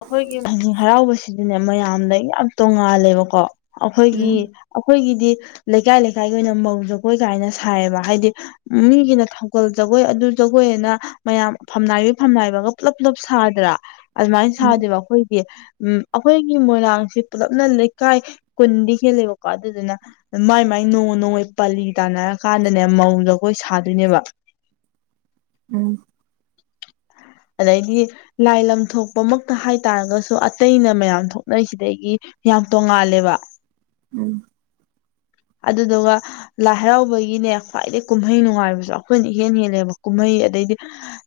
ꯑꯩꯈꯣꯏꯒꯤ ꯊꯥꯡꯖꯤꯡ ꯍꯔꯥꯎꯕꯁꯤꯗꯤꯅꯦ ꯃꯌꯥꯝꯗꯒꯤ ꯌꯥꯝ ꯇꯣꯡꯉꯥꯜꯂꯦꯕꯀꯣ ꯑꯩꯈꯣꯏꯒꯤ ꯎꯝ ꯑꯩꯈꯣꯏꯒꯤꯗꯤ ꯂꯩꯀꯥꯏ ꯂꯩꯀꯥꯏꯒꯤ ꯑꯣꯏꯅ ꯃꯧ ꯖꯒꯣꯏ ꯀꯥꯏꯅ ꯁꯥꯏꯌꯦꯕ ꯍꯥꯏꯗꯤ ꯃꯤꯒꯤꯅ ꯊꯧꯒꯜ ꯖꯒꯣꯏ ꯑꯗꯨ ꯖꯒꯣꯏꯅ ꯃꯌꯥꯝ ꯐꯝꯅꯥꯏꯕꯤ ꯐꯝꯅꯥꯏꯕꯒ ꯄꯨꯂꯞ ꯄꯨꯂꯞ ꯁꯥꯗ꯭ꯔꯥ ꯑꯗꯨꯃꯥꯏꯅ ꯎꯝ ꯁꯥꯗꯦꯕ ꯑꯩꯈꯣꯏꯗꯤ ꯎꯝ ꯑꯩꯈꯣꯏꯒꯤ ꯃꯣꯏꯔꯥꯡꯁꯦ ꯄꯨꯂꯞꯅ ꯂꯩꯀꯥꯏ ꯀꯨꯟꯗꯤ ꯍꯦꯜꯂꯦꯕꯀꯣ ꯑꯗꯨꯗꯨꯅ ꯃꯥꯏ ꯃꯥꯏ ꯅꯣꯡ ꯅꯣꯡꯃꯩ ꯄꯥꯂꯤ ꯇꯥꯅꯔ ꯀꯥꯟꯗꯅꯦ ꯃꯧꯒ ꯑꯩꯈꯣꯏ ꯁꯥꯗꯣꯏꯅꯦꯕ ꯎꯝ ꯑꯗꯩꯗꯤ ꯂꯥꯏ ꯂꯝ ꯊꯣꯛꯄ ꯃꯛꯇ ꯍꯥꯏꯇꯥꯔꯒꯁꯨ ꯑꯇꯩꯅ ꯃꯌꯥꯝ ꯊꯣꯛꯅꯩꯔꯤꯁꯤꯗꯒꯤ ꯌꯥꯝ ꯇꯣꯡꯉꯥꯜꯂꯦꯕ ꯎꯝ ꯑꯗꯨꯗꯨꯒ ꯂꯥꯏ ꯍꯔꯥꯎꯕꯒꯤꯅꯦ ꯈ꯭ꯋꯥꯏꯗꯩ ꯀꯨꯝꯍꯩ ꯅꯨꯡꯉꯥꯏꯕꯁꯨ ꯑꯩꯈꯣꯏꯅ ꯏꯍꯦꯟ ꯍꯦꯜꯂꯦꯕ ꯀꯨꯝꯍꯩ ꯑꯗꯩꯗꯤ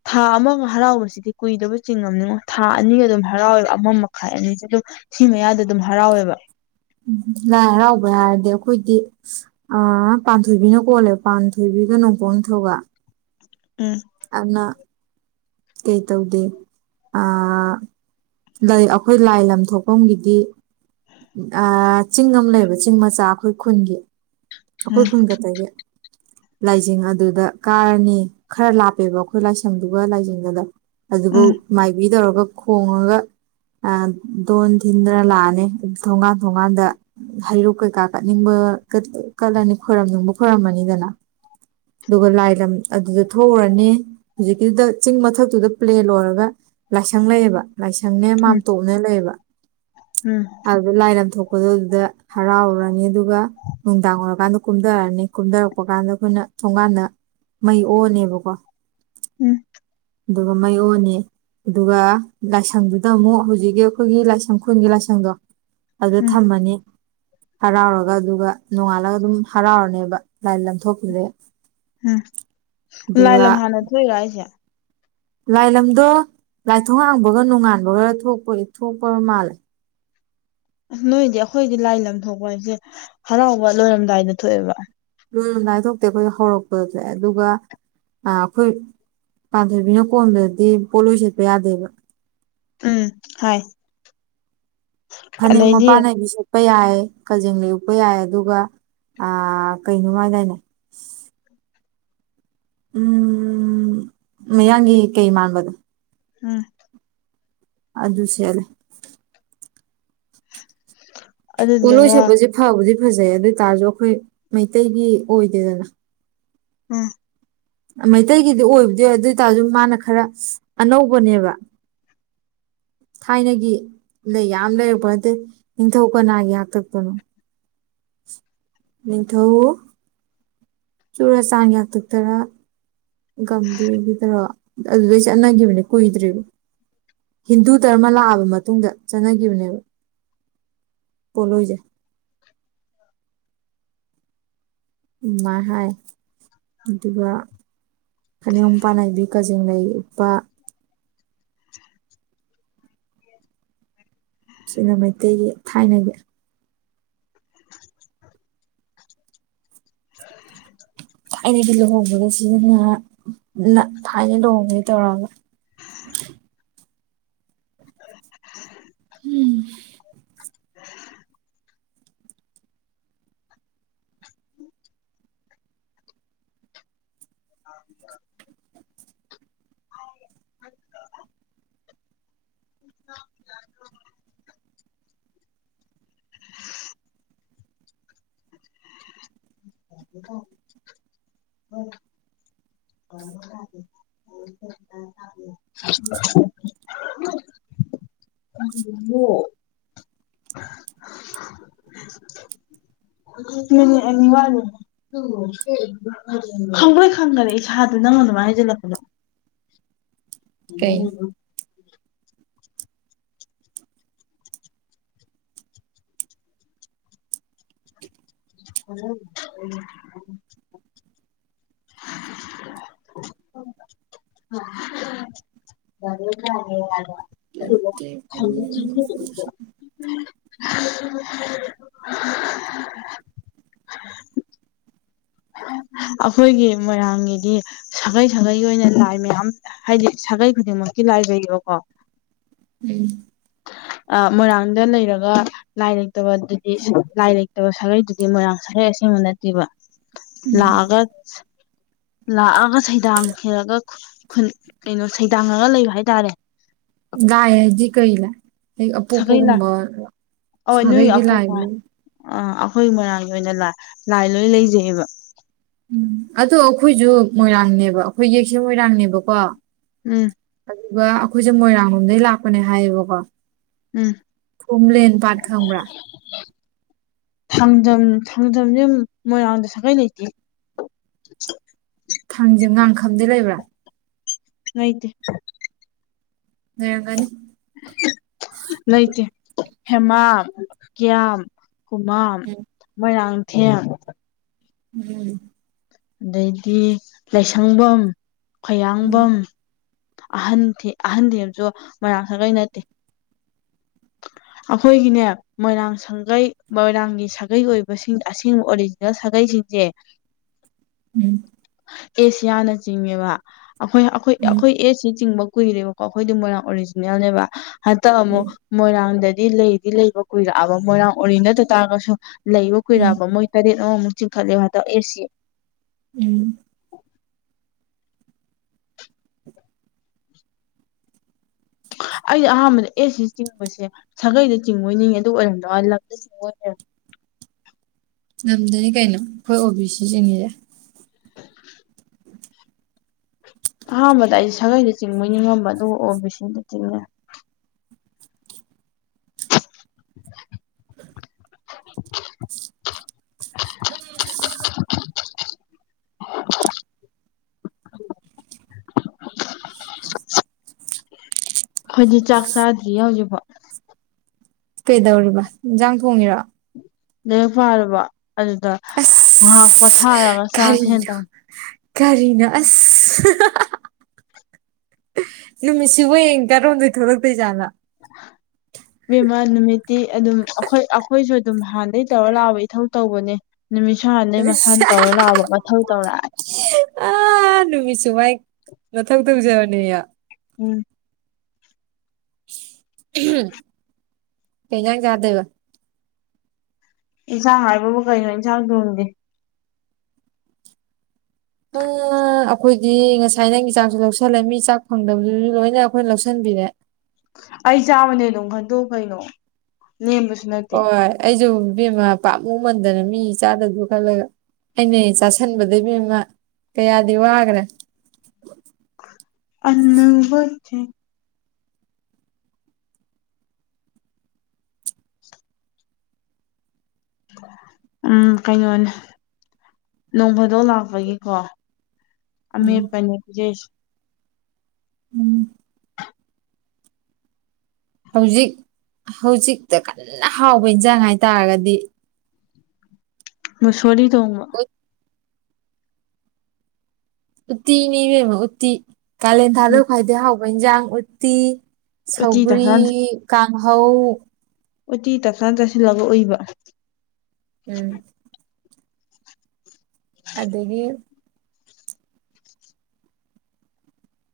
ꯊꯥ ꯑꯃꯒ ꯍꯔꯥꯎꯕꯁꯤꯗꯤ ꯀꯨꯏꯗꯕ ꯆꯤꯡꯉꯝꯅꯤꯉꯣ ꯊꯥ ꯑꯅꯤꯒ ꯑꯗꯨꯝ ꯍꯔꯥꯎꯋꯦꯕ ꯑꯃ ꯃꯈꯥꯏ ꯑꯅꯤꯁꯦ ꯑꯗꯨꯝ ꯁꯤ ꯃꯌꯥꯗ ꯑꯗꯨꯝ ꯍꯔꯥꯎꯋꯦꯕ ꯎꯝ ꯂꯥꯏ ꯍꯔꯥꯎꯕ ꯍꯥꯏꯔꯗꯤ ꯑꯩꯈꯣꯏꯗꯤ ꯑ ꯄꯥꯟꯊꯣꯏꯕꯤꯅ ꯀꯣꯜꯂꯦ ꯄꯥꯟꯊꯣꯏꯕꯤꯒ ꯅꯣꯡꯄꯣꯛ ꯅꯤꯡꯊꯧꯒ ꯎꯝ ꯑꯗꯨꯅ ꯀꯩꯇꯧꯗꯦ ꯑꯥ ꯂꯩ ꯑꯩꯈꯣꯏ ꯂꯥꯏ ꯂꯝ ꯊꯣꯛꯐꯝꯒꯤꯗꯤ ꯑꯥ ꯆꯤꯡ ꯑꯃ ꯂꯩꯕ ꯆꯤꯡ ꯃꯆꯥ ꯑꯩꯈꯣꯏ ꯈꯨꯜꯒꯤ ꯎꯝ ꯑꯩꯈꯣꯏ ꯈꯨꯜ ꯈꯛꯇꯒꯤ ꯂꯥꯏꯖꯤꯡ ꯑꯗꯨꯗ ꯀꯥꯔꯅꯤ ꯈꯔ ꯂꯥꯞꯄꯦꯕ ꯑꯩꯈꯣꯏ ꯂꯥꯏꯁꯪꯗꯨꯒ ꯂꯥꯏꯖꯤꯡ ꯑꯗꯨꯕꯨ ꯎꯝ ꯃꯥꯏꯕꯤ ꯇꯧꯔꯒ ꯈꯣꯡꯉꯒ ꯑ ꯙꯣꯟ ꯊꯤꯟꯗꯅ ꯂꯥꯛꯑꯅꯤ ꯊꯣꯡꯒꯥꯟ ꯊꯣꯡꯒꯥꯟꯗ ꯍꯩꯔꯨꯛ ꯀꯩꯀꯥ ꯀꯠꯅꯤꯡꯕ ꯀꯠꯂꯅꯤ ꯈꯣꯏꯔꯝꯅꯤꯡꯕ ꯈꯣꯏꯔꯝꯃꯅꯤꯗꯅ ꯑꯗꯨꯒ ꯂꯥꯏ ꯂꯝ ꯑꯗꯨꯗ ꯊꯣꯛꯎꯔꯅꯤ ꯍꯧꯖꯤꯛꯀꯤꯗꯨꯗ ꯆꯤꯡ ꯃꯊꯛꯇꯨꯗ ꯄ꯭ꯂꯦꯟ ꯑꯣꯏꯔꯒ ꯂꯥꯏꯁꯪ ꯂꯩꯌꯦꯕ ꯂꯥꯏꯁꯪꯅꯦ ꯃꯥꯟꯇꯣꯞ ꯅꯦ ꯂꯩꯌꯦꯕ ꯎꯝ ꯑꯗꯨꯗ ꯂꯥꯏ ꯂꯝꯊꯣꯛꯄꯗꯣ ꯑꯗꯨꯗ ꯍꯔꯥꯎꯔꯅꯤ ꯑꯗꯨꯒ ꯅꯨꯡꯗꯥꯡ ꯑꯣꯏꯔꯀꯥꯟꯗ ꯀꯨꯝꯙꯔꯑꯅꯤ ꯀꯨꯝꯊꯔꯛꯄ ꯀꯥꯟꯗ ꯑꯩꯈꯣꯏꯅ ꯊꯣꯡꯒꯥꯟꯗ ꯃꯩ ꯑꯣꯛꯑꯅꯤꯕꯀꯣ ꯎꯝ ꯑꯗꯨꯒ ꯃꯩ ꯑꯣꯛꯑꯅꯤ ꯑꯗꯨꯒ ꯂꯥꯏꯁꯪꯗꯨꯗ ꯑꯃꯨꯛ ꯍꯧꯖꯤꯛꯀꯤ ꯑꯩꯈꯣꯏꯒꯤ ꯂꯥꯏꯁꯪ ꯈꯨꯟꯒꯤ ꯂꯥꯏꯁꯪꯗꯣ ꯑꯗꯨꯗ ꯎꯝ ꯊꯝꯃꯅꯤ ꯍꯔꯥꯎꯔꯒ ꯑꯗꯨꯒ ꯅꯣꯡꯉꯥꯜꯂꯒ ꯑꯗꯨꯝ ꯍꯔꯥꯎꯔꯅꯦꯕ ꯂꯥꯏꯂꯝ ꯊꯣꯛꯈꯤꯕꯗꯩ ꯎꯝ ꯂꯥꯏ ꯑꯗꯨꯒ ꯂꯝ ꯍꯥꯟꯅ ꯊꯣ ꯏꯔꯣ ꯍꯥꯢꯖꯦ ꯂꯥꯏꯂꯝꯗꯣ ꯂꯥꯏꯊꯣꯡꯍꯥꯡꯕꯒ ꯅꯣꯡꯉꯥꯟꯕꯒ ꯊꯣꯛꯄꯒꯤ ꯊꯣꯛꯄ ꯃꯥꯜꯂꯦ ꯅꯣꯏꯗꯤ ꯑꯈꯣꯏꯗꯤ ꯂꯥꯏ ꯂꯝꯊꯣꯛꯄ ꯍꯥꯏꯁꯦ ꯍꯔꯥꯎꯕ ꯂꯣꯏꯔꯝꯗꯥꯏꯗ ꯊꯣꯛꯑꯦꯕ ꯂꯣꯢꯔꯝꯗꯥꯢ ꯊꯣꯛꯇꯦ ꯑꯩꯈꯣꯏ ꯍꯧꯔꯛꯄꯗ ꯊꯣꯛꯑꯦ ꯑꯗꯨꯒ ꯑ ꯈꯣꯏ ꯄꯥꯟꯊꯣꯏꯕꯤꯅ ꯀꯣꯟꯕꯗꯗꯤ ꯄꯣꯂꯣꯏ ꯁꯦꯠꯄ ꯌꯥꯗꯦꯕ ꯎꯝ ꯍꯥꯏ ꯐꯅꯦꯛ ꯑꯗꯩꯗꯤ ꯃꯄꯥꯟ ꯅꯥꯏꯕꯤ ꯁꯦ ꯄ ꯌꯥꯏꯌꯦ ꯀꯖꯦꯡ ꯂꯩ ꯎꯞꯄ ꯌꯥꯏ ꯑꯗꯨꯒ ꯑ ꯀꯩꯅꯣꯝꯍꯥꯏꯗꯥꯏꯅꯦ ꯎꯝ ꯃꯌꯥꯡꯒꯤ ꯀꯩ ꯃꯥꯟꯕꯗꯣ ꯎꯝ ꯑꯗꯨ ꯁꯦꯠꯂꯦ [inaudible] ꯄꯣꯂꯣꯏ ꯁꯦꯠꯄꯖꯦ ꯐꯕꯨꯗꯤ ꯐꯖꯩ ꯑꯗꯨꯢ ꯇꯥꯔꯖꯨ ꯈꯣꯏ ꯃꯩꯇꯩꯒꯤ ꯑꯣꯏꯗꯦꯗꯅ ꯎꯝ ꯃꯩꯇꯩꯒꯤꯗꯤ ꯑꯣꯏꯕꯗꯤ ꯑꯣꯏ ꯑꯗꯨ ꯇꯥꯔꯁꯨ ꯃꯥꯅ ꯈꯔ ꯑꯅꯧꯕꯅꯦꯕ ꯊꯥꯏꯅꯒꯤ ꯌꯥꯝ ꯂꯩꯔꯛꯄ ꯅꯠꯇꯦ ꯅꯤꯡꯊꯧ ꯀꯅꯥꯒꯤ ꯍꯥꯛꯇꯛꯇꯅꯣ ꯅꯤꯡꯊꯧ ꯆꯨꯔꯆꯥꯟꯒꯤ ꯍꯥꯛꯇꯛꯇꯔꯥ ꯒꯝꯚꯤꯔꯒꯤꯗꯔꯣ ꯑꯗꯨꯗꯩ ꯆꯠꯅꯒꯤꯕꯅꯦ ꯀꯨꯏꯗ꯭ꯔꯤꯕ ꯍꯤꯟꯗꯨ ꯗꯔꯃ ꯂꯥꯛꯑꯕ ꯃꯇꯨꯡꯗ ꯆꯠꯅꯒꯤꯕꯅꯦꯕ ꯄꯣꯂꯣꯏꯖꯦ ꯑꯗꯨꯃꯥꯢ ꯍꯥꯏ ꯑꯗꯨꯒ ꯐꯅꯦꯛ ꯃꯄꯥꯟ ꯅꯥꯢꯕꯤ ꯀꯖꯦꯡꯂꯩ ꯎꯞꯄ [inaudible] ꯁꯤꯅ ꯃꯩꯇꯩꯒꯤ ꯊꯥꯏꯅꯒꯤ ꯊꯥꯏꯅꯒꯤ ꯂꯨꯍꯣꯡꯕꯗ ꯁꯤꯖꯤꯟꯅꯍꯥ ꯅꯥ ꯊꯥꯏꯅ ꯂꯨꯍꯣꯡꯕꯒꯤ ꯇꯧꯔꯒ [inaudible] [unintelligible] [inaudible] [inaudible] [inaudible] [inaudible] [unintelligible] [unintelligible] [unintelligible] [unintelligible] ꯈꯪꯕ꯭ꯔꯦꯛ ꯈꯪꯒꯔꯦ ꯏꯁꯥꯗꯨ ꯅꯪ ꯑꯗꯨꯃꯥꯏ ꯍꯥꯏꯖꯤꯜꯂꯛꯄꯗ ꯀꯩꯅꯣ [unintelligible] [unintelligible] [unintelligible] [unintelligible] [inaudible] [inaudible] ꯑꯈꯣꯏꯒꯤ ꯃꯣꯏꯔꯥꯡꯒꯤꯗꯤ ꯁꯥꯒꯩ ꯁꯥꯒꯩ ꯑꯣꯏꯅ ꯂꯥꯏ ꯃꯌꯥꯝ ꯍꯥꯏꯗꯤ ꯁꯥꯒꯩ ꯈꯨꯗꯤꯡꯃꯛꯀꯤ ꯂꯥꯏ ꯂꯩꯕꯀꯣ ꯎꯝ ꯑ ꯃꯣꯏꯔꯥꯡꯗ ꯂꯩꯔꯒ ꯂꯥꯏ ꯂꯩꯇꯕ ꯑꯗꯨꯗꯤ ꯂꯥꯏ ꯂꯩꯇꯕ ꯁꯥꯒꯩꯗꯨꯗꯤ ꯃꯣꯏꯔꯥꯡ ꯁꯥꯒꯩ ꯑꯁꯦꯡꯕ ꯅꯇꯦꯕ ꯂꯥꯑꯒ ꯂꯥꯛꯑꯒ ꯁꯩꯗꯥꯡ ꯈꯦꯔꯒ ꯈꯨꯟ ꯀꯩꯅꯣ ꯁꯩꯗꯥꯡꯉꯒ ꯂꯩꯕ ꯍꯥꯏꯇꯥꯔꯦ ꯂꯥꯏ ꯍꯥꯏꯗꯤ ꯀꯩ ꯂꯥꯏ ꯁꯥꯒꯩ ꯂꯥꯏ ꯑꯄꯣꯛꯄꯒꯨꯝꯕꯔꯣ ꯁꯥꯒꯩꯒꯤ ꯂꯥꯏꯅꯤ ꯑ ꯑꯩꯈꯣꯏ ꯃꯣꯏꯔꯥꯡꯒꯤ ꯑꯣꯏꯅ ꯂ ꯂꯥꯏ ꯂꯣꯏ ꯂꯩꯖꯩꯑꯦꯕ ꯑꯗꯣ ꯑꯩꯈꯣꯏꯁꯨ ꯃꯣꯏꯔꯥꯡꯅꯦꯕ ꯑꯩꯈꯣꯏ ꯌꯦꯛꯁꯦ ꯃꯣꯏꯔꯥꯡꯅꯦꯕꯀꯣ ꯎꯝ ꯑꯗꯨꯒ ꯑꯩꯈꯣꯏꯁꯦ ꯃꯣꯏꯔꯥꯡ ꯂꯣꯝꯗꯩ ꯂꯥꯛꯄꯅꯦ ꯍꯥꯏꯌꯦꯕꯀꯣ ꯎꯝ ꯈꯨꯝꯂꯦꯟ ꯄꯥꯠꯈꯪꯕ꯭ꯔꯥ ꯊꯥꯡꯖꯝ ꯊꯥꯡꯖꯝꯁꯦ ꯃꯣꯏꯔꯥꯡꯗ ꯁꯥꯒꯩ ꯂꯩꯇꯦ ꯊꯥꯡꯖꯦ ꯉꯥꯡ ꯈꯝꯗꯤ ꯂꯩꯕ꯭ꯔꯥ ꯂꯩꯇꯦ ꯅꯩꯔꯛꯀꯅꯤ ꯂꯩꯇꯦ ꯍꯦꯃꯥꯝ ꯀꯤꯌꯥꯝ ꯈꯨꯨꯃꯥꯝ ꯎꯝ ꯃꯣꯏꯔꯥꯡꯊꯦꯝ ꯎꯝ ꯑꯗꯩꯗꯤ ꯂꯥꯏꯁꯪꯕꯝ ꯎꯝ ꯈꯌꯥꯡꯕꯝ ꯑꯍꯟꯊꯦ ꯑꯍꯟ ꯊꯦꯝꯖꯨ ꯃꯣꯏꯔꯥꯡ ꯁꯥꯒꯩ ꯅꯠꯇꯦ ꯑꯩꯈꯣꯏꯒꯤꯅꯦ ꯃꯣꯏꯔꯥꯡ ꯁꯥꯡꯒꯩ ꯃꯣꯏꯔꯥꯡꯒꯤ ꯁꯥꯒꯩ ꯑꯣꯏꯕꯁꯤꯡ ꯑꯁꯦꯡꯕ ꯑꯣꯔꯤꯖ__ ꯖꯦꯜ ꯁꯥꯒꯩꯖꯤꯡꯖꯦ ꯎꯝ ꯑꯦꯁꯤꯌꯥꯅ ꯆꯤꯡꯉꯦꯕ ꯑꯈꯣꯏ ꯑꯈꯣꯏ ꯎꯝ ꯑꯈꯣꯏ ꯑꯦꯁꯁꯤ ꯆꯤꯡꯕ ꯀꯨꯏꯔꯦꯕ__ ꯀꯈꯣꯏꯗꯤ ꯃꯣꯏꯅ ꯑꯣꯔꯤꯖꯤꯅꯦꯜꯅꯦꯕ ꯍꯟꯇꯛ ꯑꯃꯨꯛ ꯎꯝ ꯃꯣꯏꯔꯥꯡꯗꯗꯤ ꯂꯩꯗꯤ ꯂꯩꯕ ꯀꯨꯏꯔꯛꯑꯕ ꯃꯣꯏꯔꯥꯡ ꯑꯣꯔꯤꯅꯠꯇ ꯇꯥꯔꯒꯁꯨ ꯂꯩꯕ ꯎꯝ ꯀꯨꯏꯔꯛꯑꯕ ꯃꯣꯏ__ ꯇꯔꯦꯠ ꯑꯃꯃꯨꯛ ꯆꯤꯡ ꯈꯠꯂꯦ ꯍꯟꯇꯛ ꯑꯦꯁ ꯁꯤ ꯎꯝ ꯑꯩꯗꯤ ꯑꯍꯥꯟꯕꯗ ꯑꯦ ꯁꯤ ꯆꯤꯡꯕꯁꯦ ꯁꯥꯒꯩꯗ ꯆꯤꯡꯕꯣꯏꯅꯤꯡꯉꯦ ꯑꯗꯨ ꯑꯣꯏꯔꯝꯗ꯭ꯔ ꯋꯥꯅꯤ ꯂꯝꯗ ꯆꯤꯡꯕ ꯑꯣꯏ ꯂꯩꯔꯝꯃꯦ ꯉꯝꯝꯗꯅꯤ ꯀꯩꯅꯣ ꯑꯩꯈꯣꯏ ꯑꯣ ꯕꯤ ꯁꯤ ꯆꯤꯡꯉꯤꯌꯦ ꯑꯍꯥꯟꯕꯗ ꯑꯩꯁ ꯁꯥꯒꯩꯗ ꯆꯤꯡꯕꯣꯏꯅꯤꯉꯝꯕ ꯑꯗꯨ ꯑꯣ ꯕꯤꯁꯤꯗ ꯆꯤꯡꯉꯦ ꯎꯝ [inaudible] [inaudible] ꯈꯣꯏꯗꯤ ꯆꯥꯛ ꯆꯥꯗ꯭ꯔꯤꯌꯦ ꯍꯧꯖꯤꯛꯐꯥꯎ ꯀꯩꯗꯧꯔꯤꯕ ꯏꯟꯖꯥꯡ ꯊꯣꯡꯉꯤꯔꯣ ꯂꯥꯏꯔꯤꯛ ꯄꯥꯨꯔꯕ ꯑꯗꯨꯗ ꯑꯁ ꯉꯥꯍꯥꯛ ꯄꯣꯊꯥꯔꯒ ꯆꯥꯥꯁꯦꯟ ꯀꯔꯤꯅꯣ ꯇꯧꯟ__ ꯀꯔꯤꯅꯣ ꯑꯁ ꯅꯨꯃꯤꯠꯁꯤꯕꯨ ꯌꯦꯡ ꯀꯥꯔꯣꯝꯗꯣꯏ ꯊꯣꯛꯂꯛꯇꯣꯏꯖꯥꯠꯅꯣ [inaudible] ꯃꯤꯃꯥ ꯅꯨꯃꯤꯠꯇꯤ ꯑꯗꯨꯝ ꯑꯩꯈꯣꯏ ꯑꯩꯈꯣꯏꯁꯨ ꯑꯗꯨꯝ ꯍꯥꯟꯅꯗꯩ ꯇꯧꯔ ꯂꯥꯛꯑꯕ ꯏꯊꯧ ꯇꯧꯕꯅꯦ ꯅꯨꯃꯤꯠꯁꯨ ꯍꯥꯟꯗꯩ ꯃꯁꯥ ꯇꯧꯔ ꯂꯥꯛꯑꯕ ꯃꯊꯧ ꯇꯧꯔꯛꯑꯦ ꯑꯥ ꯅꯨꯃꯤꯠꯁꯨ ꯃꯥꯏ ꯃꯊꯧ ꯇꯧꯖꯕꯅꯦ ꯌꯣ ꯎꯝ ꯀꯩꯟꯖꯥꯡ ꯆꯥꯗꯣꯏꯕ ꯏꯟꯁꯥꯡ ꯍꯥꯏꯕꯕꯨ ꯀꯩꯅꯣ ꯏꯟꯁꯥꯡ ꯊꯣꯡꯗꯦ ꯌꯥ ꯑꯞ ꯑꯩꯈꯣꯏꯗꯤ ꯉꯁꯥꯏ ꯅꯪꯒꯤ ꯆꯥꯛꯁꯨ ꯂꯧꯁꯜꯂꯦ ꯃꯤ ꯆꯥꯛ ꯐꯪꯗꯕꯗꯨꯁꯨ ꯂꯣꯏꯅ ꯑꯩꯈꯣꯏꯅ ꯂꯧꯁꯤꯟꯕꯤꯔꯦ ꯑꯩ ꯆꯥꯕꯅꯦ ꯑꯗꯨꯝ ꯈꯟꯗꯣꯛ ꯀꯩꯅꯣ ꯂꯦꯝꯕꯁꯨ ꯅꯠꯇꯦ ꯑꯩꯖꯨ ꯏꯕꯦꯃꯥ ꯄꯥꯞꯃꯨꯃꯟꯗꯅ ꯃꯤ ꯆꯥꯗꯗꯨ ꯈꯜꯂꯒ__ ꯑꯩꯅꯦ ꯆꯥꯁꯟꯕꯗ ꯏꯕꯦꯝꯃ ꯀꯌꯥꯗꯤ ꯋꯥꯒ꯭ꯔꯦ ꯑꯅꯧꯕ ꯆꯦꯡ ꯎꯝ ꯀꯩꯅꯣꯅꯦ ꯅꯣꯡꯐꯥꯗꯣꯛ ꯂꯥꯛꯄꯒꯤꯀꯣ ꯑꯃꯦꯠꯄ ꯅꯦ ꯄꯤꯖꯩꯁꯦ ꯎꯝ ꯍꯧꯖꯤꯛ ꯍꯧꯖꯤꯛꯇ ꯀꯟꯅ ꯍꯥꯎꯕ ꯏꯟꯖꯥꯡ ꯍꯥꯏꯇꯥꯔꯒꯗꯤ ꯃꯨꯠꯁꯣꯔꯤ ꯊꯣꯡꯕ ꯑꯣꯏꯠ ꯎꯠꯇꯤꯅꯤ ꯏꯕꯦꯝꯃ ꯎꯠꯇꯤ ꯀꯥꯂꯦꯟ ꯊꯥꯗ ꯈ꯭ꯋꯥꯏꯗꯩ ꯍꯥꯎꯕ ꯏꯟꯁꯥꯡ ꯎꯠꯇꯤ ꯎꯇꯤ ꯇꯞꯁꯥ ꯁꯧꯒ꯭ꯔꯤ ꯀꯥꯡꯍꯧ ꯎꯠꯇꯤ ꯇꯞꯇꯥ ꯆꯥꯁꯤꯜꯂꯒ ꯎꯏꯕ ꯎꯝ ꯑꯗꯒꯤ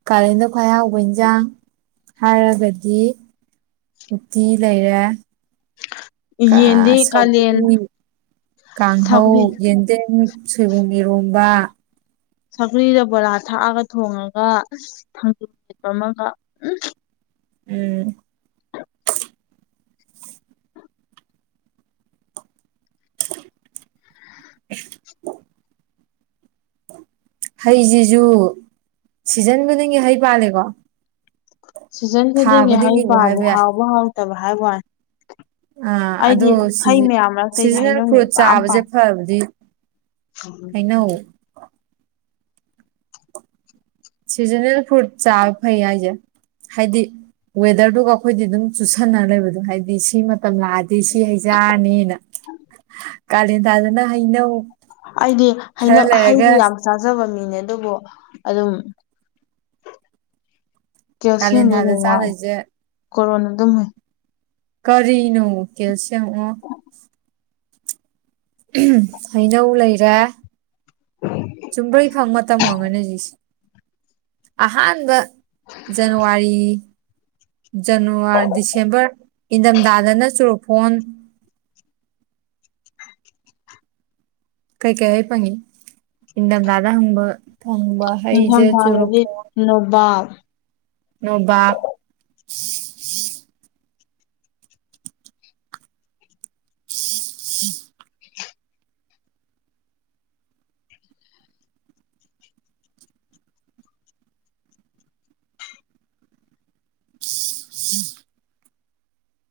ꯀꯥꯂꯦꯟꯗ ꯈ꯭ꯋꯥꯏ ꯍꯥꯎꯕ ꯏꯟꯁꯥꯡ ꯍꯥꯏꯔꯒꯗꯤ ꯎꯠꯇꯤ ꯂꯩꯔꯦ ꯀꯥ ꯌꯦꯟꯗꯤ ꯀꯥꯂꯦꯟ ꯁꯧꯒ꯭ꯔꯤ ꯀꯥꯡꯍꯧ ꯁꯧꯒ꯭ꯔꯤ ꯌꯦꯟꯗꯦꯝ ꯁꯣꯏꯕꯨꯝ ꯏꯔꯣꯝꯕ ꯁꯒ꯭ꯔꯤꯗ ꯕꯣꯔꯥ ꯊꯥꯛꯑꯒ ꯊꯣꯡꯉꯒ ꯑꯁ ꯊꯥꯡꯖꯤꯡ [unintelligible] ꯑꯃꯒ ꯎꯝ ꯎꯝ [unintelligible] ꯍꯩꯖꯤꯖꯨ ꯁꯤꯖꯟ ꯈꯨꯗꯤꯡꯒꯤ ꯍꯩ ꯄꯥꯜꯂꯦꯀꯣ ꯁꯤꯖꯟ ꯊꯥ ꯈꯨꯗꯤꯡꯒꯤ ꯍꯩ ꯈꯨꯗꯤꯡꯒꯤꯕꯨ ꯄꯥꯜꯂꯤ ꯍꯥꯏꯕ ꯌꯥꯏ ꯍꯥꯎꯕ ꯍꯥꯎꯇꯕ ꯍꯥꯏꯋꯥꯅꯤ ꯑꯥ ꯑꯗꯨ ꯁꯤꯖ ꯃꯔꯛꯇꯩꯗꯤ ꯁꯤꯖꯟꯅꯦꯜ ꯍꯩꯅꯧꯅ ꯐ꯭ꯔꯨꯠ ꯏꯄꯥꯝ ꯆꯥꯕꯖꯦ ꯄꯥꯝꯃꯤ ꯐꯕꯗꯤ ꯍꯩꯅꯧ [unintelligible] ꯁꯤꯖꯟꯅꯦꯜ ꯐ꯭ꯔꯨꯠ ꯆꯥꯕ ꯐꯩ ꯍꯥꯏꯁꯦ ꯍꯥꯏꯗꯤ ꯋꯦꯗꯔꯗꯨꯒ ꯑꯩꯈꯣꯏꯗꯤ ꯑꯗꯨꯝ ꯆꯨꯁꯟꯅꯔ ꯂꯩꯕꯗꯣ ꯍꯥꯏꯗꯤ ꯁꯤꯃ ꯇꯝ ꯂꯥꯛꯑꯗꯤ ꯁꯤ ꯍꯩ ꯆꯥꯔꯅꯤꯅ ꯀꯥꯂꯦꯟ ꯊꯥꯗꯅ ꯍꯩꯅꯧ ꯑꯩꯗꯤ ꯈꯔ ꯍꯩꯅꯧ ꯍꯩꯗꯤ ꯂꯩꯔꯒ ꯌꯥꯝ ꯆꯥꯖꯕ ꯃꯤꯅꯦ ꯑꯗꯨꯕꯨ ꯑꯗꯨꯝ ꯀꯥꯂꯦꯟ ꯀꯦꯜꯁꯤꯌꯝꯖꯦ ꯊꯥꯗ ꯑꯗꯨꯝ ꯋꯥꯠꯂꯦ ꯆꯥꯗꯣꯏꯁꯦ ꯀꯣꯔꯣꯟ ꯑꯗꯨꯝ ꯍꯨꯏ ꯀꯔꯤꯅꯣ ꯀꯦꯜꯁꯤꯌꯝ ꯑꯣ ꯎ꯭ꯍꯨꯡ ꯍꯩꯅꯧ ꯂꯩꯔꯦ ꯆꯨꯝꯕ꯭ꯔꯩ ꯐꯪꯕ ꯃꯇꯝ ꯑꯣꯏꯔꯝꯒꯅꯤ ꯍꯧꯖꯤꯛꯁꯦ ꯑꯍꯥꯟꯕ ꯖꯟꯅꯋꯥꯔꯤ ꯖꯟꯅꯋꯥ ꯗꯤꯁꯦꯝꯕꯔ ꯏꯟꯗꯝꯊꯥꯗꯅ ꯆꯨꯔꯐꯣꯟ ꯀꯩ ꯀꯩ ꯍꯩ ꯐꯪꯉꯤ ꯏꯟꯗꯝꯊꯥꯗ ꯍꯪꯕ ꯐꯪꯕ ꯍꯩꯖꯦ ꯅꯤꯡꯊꯝꯊꯥꯗꯗꯤ ꯆꯣꯔꯐꯣꯟ ꯅꯣꯕꯥꯞ ꯅꯣꯕꯥꯞ [inaudible] [inaudible]